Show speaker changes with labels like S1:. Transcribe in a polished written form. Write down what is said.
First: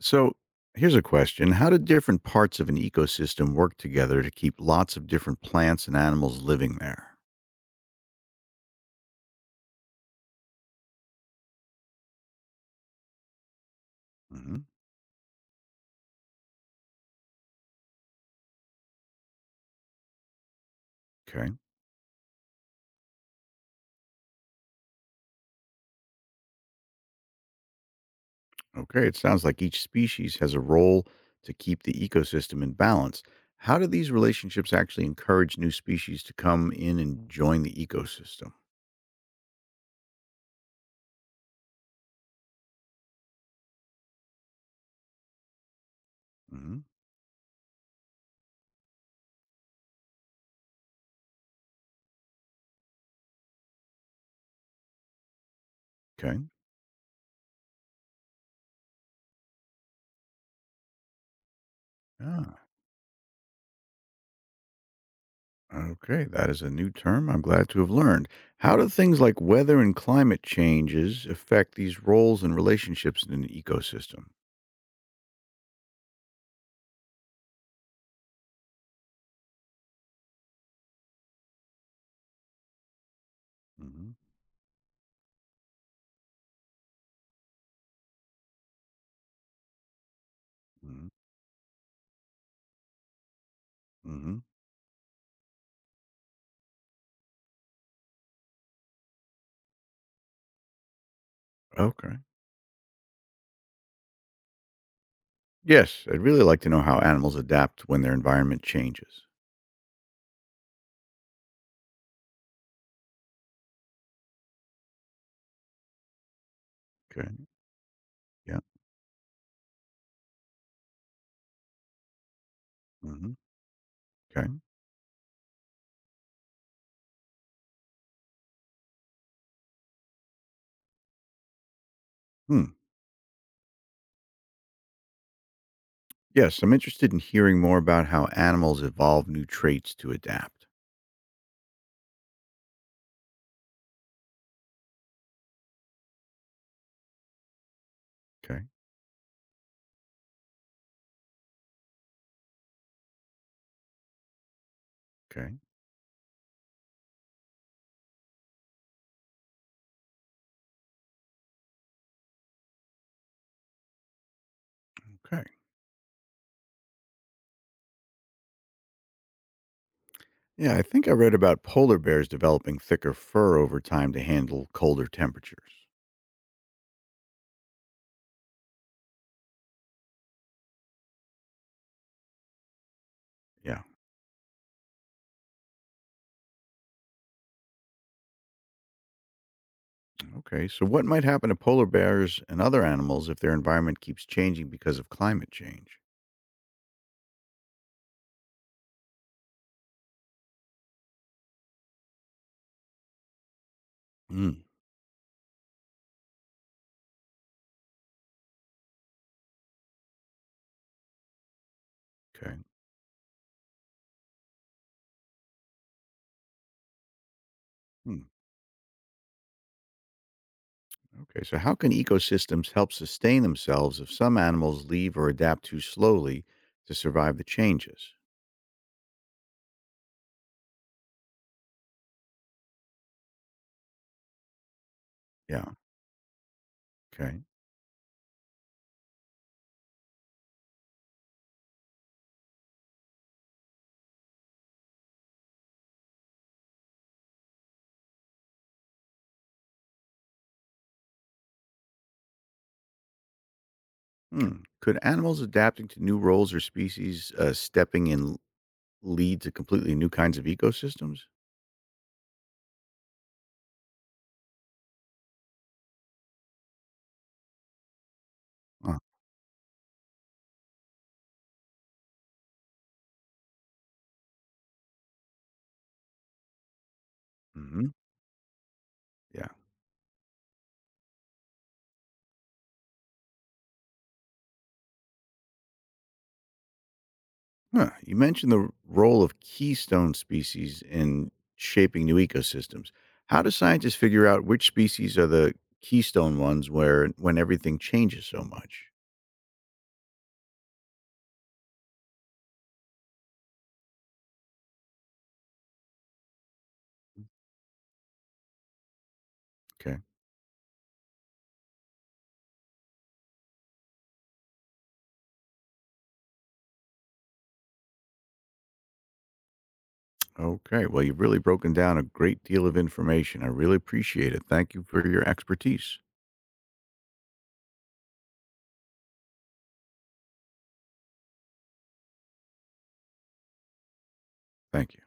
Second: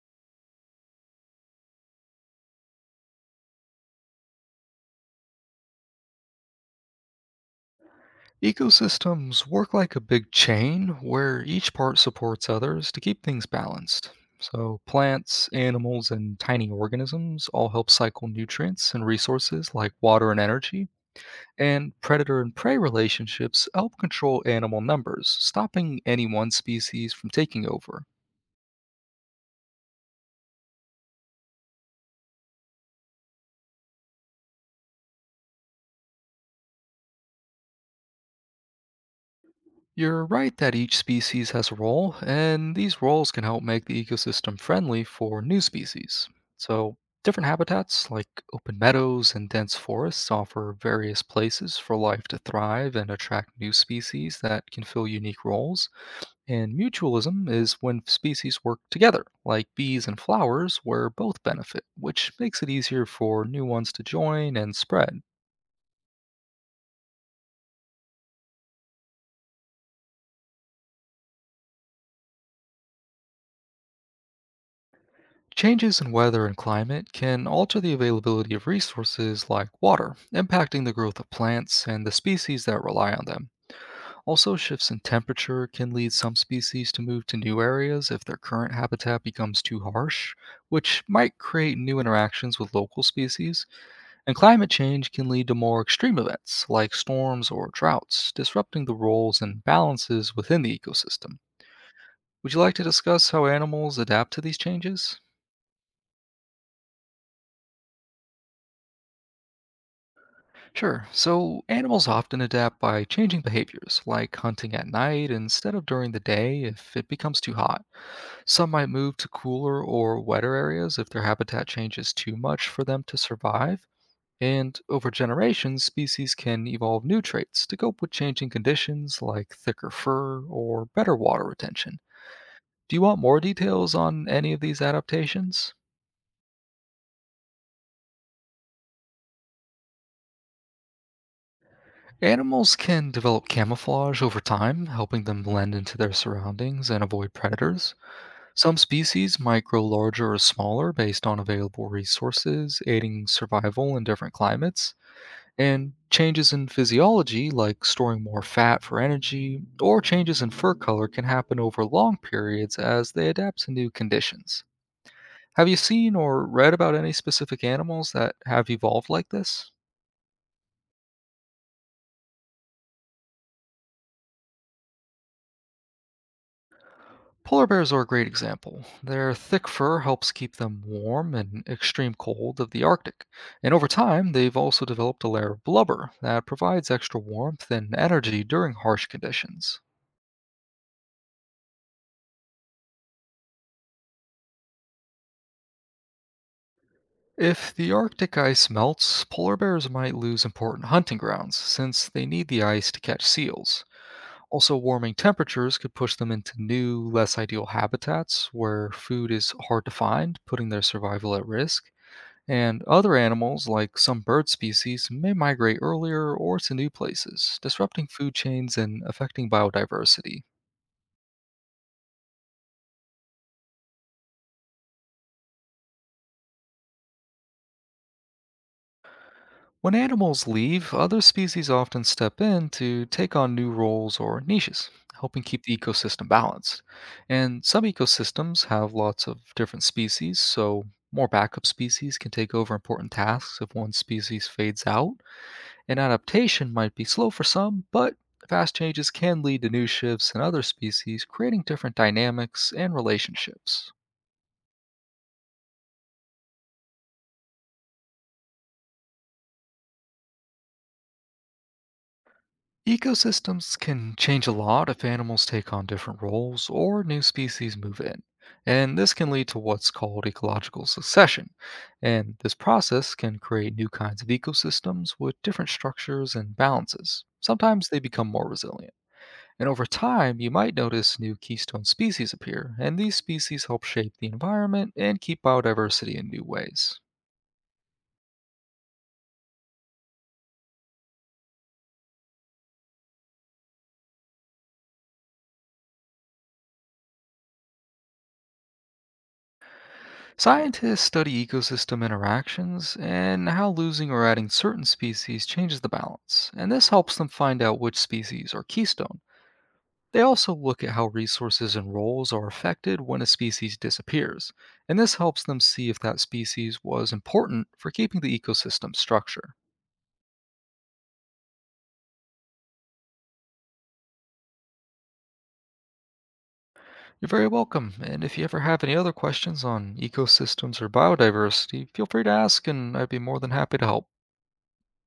S1: So here's a question. How do different parts of an ecosystem work together to keep lots of different plants and animals living there?
S2: Ecosystems work like a big chain where each part supports others to keep things balanced.
S1: Hmm.
S2: So, plants, animals, and tiny organisms all help cycle nutrients and resources like water and energy.
S1: Okay.
S2: And predator and prey relationships help control animal numbers, stopping any one species from taking over.
S1: Okay. It sounds like each species has a role to keep the ecosystem in balance. How do these relationships actually encourage new species to come in and join the ecosystem?
S2: You're right that each species has a role, and these roles can help make the ecosystem friendly for new species.
S1: Hmm.
S2: So, different habitats like open meadows and dense forests offer various places for life to thrive and attract new species that can fill unique roles.
S1: Okay.
S2: And mutualism is when species work together, like bees and flowers, where both benefit, which makes
S1: Ah,
S2: it easier for new ones to join and spread.
S1: okay. That is a new term I'm glad to have learned. How do things like weather and climate changes affect these roles and relationships in an ecosystem?
S2: Changes in weather and climate can alter the availability of resources like water, impacting the growth of plants and the species that rely on them.
S1: Mm-hmm.
S2: Also, shifts in temperature can lead some species to move to new areas if their current habitat becomes too harsh, which
S1: Mhm,
S2: might create new interactions with local species. And
S1: mhm.
S2: climate change can lead to more extreme events like storms or droughts, disrupting the roles and balances within the ecosystem.
S1: Okay.
S2: Would you like to discuss how animals adapt to these changes?
S1: Yes, I'd really like to know how animals adapt when their environment changes.
S2: Sure. So animals often adapt by changing behaviors, like hunting at night instead of during the day if it
S1: Okay.
S2: becomes too hot.
S1: Yeah.
S2: Some might move to cooler or wetter areas if their habitat changes too much for them to
S1: Mhm.
S2: survive.
S1: Okay.
S2: And over generations, species can evolve new traits to cope with changing conditions like thicker fur or better water retention.
S1: Hmm.
S2: Do you want more details on any of these adaptations?
S1: Yes, I'm interested in hearing more about how animals evolve new traits to adapt.
S2: Animals can develop camouflage over time, helping them blend into their surroundings and avoid predators.
S1: Okay.
S2: Some species might grow larger or smaller based on available resources, aiding survival in different climates,
S1: Okay.
S2: and changes in physiology, like storing more fat for energy, or changes in fur color, can happen over long periods as they adapt to new conditions.
S1: Okay.
S2: Have you seen or read about any specific animals that have evolved like this?
S1: Yeah, I think I read about polar bears developing thicker fur over time to handle colder temperatures.
S2: Polar bears are a great example. Their thick fur helps keep them warm in extreme cold of the Arctic, and
S1: Yeah.
S2: over time, they've also developed a layer of blubber that provides extra warmth and energy during harsh conditions.
S1: Okay. So what might happen to polar bears and other animals if their environment keeps changing because of climate change?
S2: If the Arctic ice melts, polar bears might lose important hunting grounds since they need the ice to catch seals.
S1: Mm.
S2: Also, warming temperatures could push them into new, less ideal habitats where food is hard to find, putting their survival at risk.
S1: Okay.
S2: And other animals, like some bird species, may migrate earlier or to new places, disrupting
S1: Hmm.
S2: food chains and affecting biodiversity.
S1: Okay, so how can ecosystems help sustain themselves if some animals leave or adapt too slowly to survive the changes?
S2: When animals leave, other species often step in to take on new roles or niches, helping
S1: Yeah,
S2: keep the ecosystem balanced.
S1: okay.
S2: And some ecosystems have lots of different species, so more backup species can take over important tasks if one species fades out. An adaptation might be slow for some, but fast changes can lead to new shifts in other species, creating different dynamics and relationships.
S1: Hmm. Could animals adapting to new roles or species stepping in lead to completely new kinds of ecosystems?
S2: Ecosystems can change a lot if animals take on different roles or new species move in, and
S1: Uh,
S2: this can lead to what's called ecological succession. And this process can create new kinds of ecosystems with different structures and balances.
S1: hmm.
S2: Sometimes they become more resilient.
S1: Yeah.
S2: And over time, you might notice new keystone species appear, and these species help shape the environment and keep biodiversity in new ways.
S1: Huh. You mentioned the role of keystone species in shaping new ecosystems. How do scientists figure out which species are the keystone ones where when everything changes so much?
S2: Scientists study ecosystem interactions and how losing or adding certain species changes the balance, and this helps them find out which species are keystone.
S1: Okay.
S2: They also look at how resources and roles are affected when a species disappears, and this helps them see if that species was important for keeping the ecosystem structure.
S1: Okay. Well, you've really broken down a great deal of information. I really appreciate it. Thank you for your expertise.
S2: You're very welcome. And if you ever have any other questions on ecosystems or biodiversity, feel free to ask, and I'd be more than happy to help.
S1: Thank you.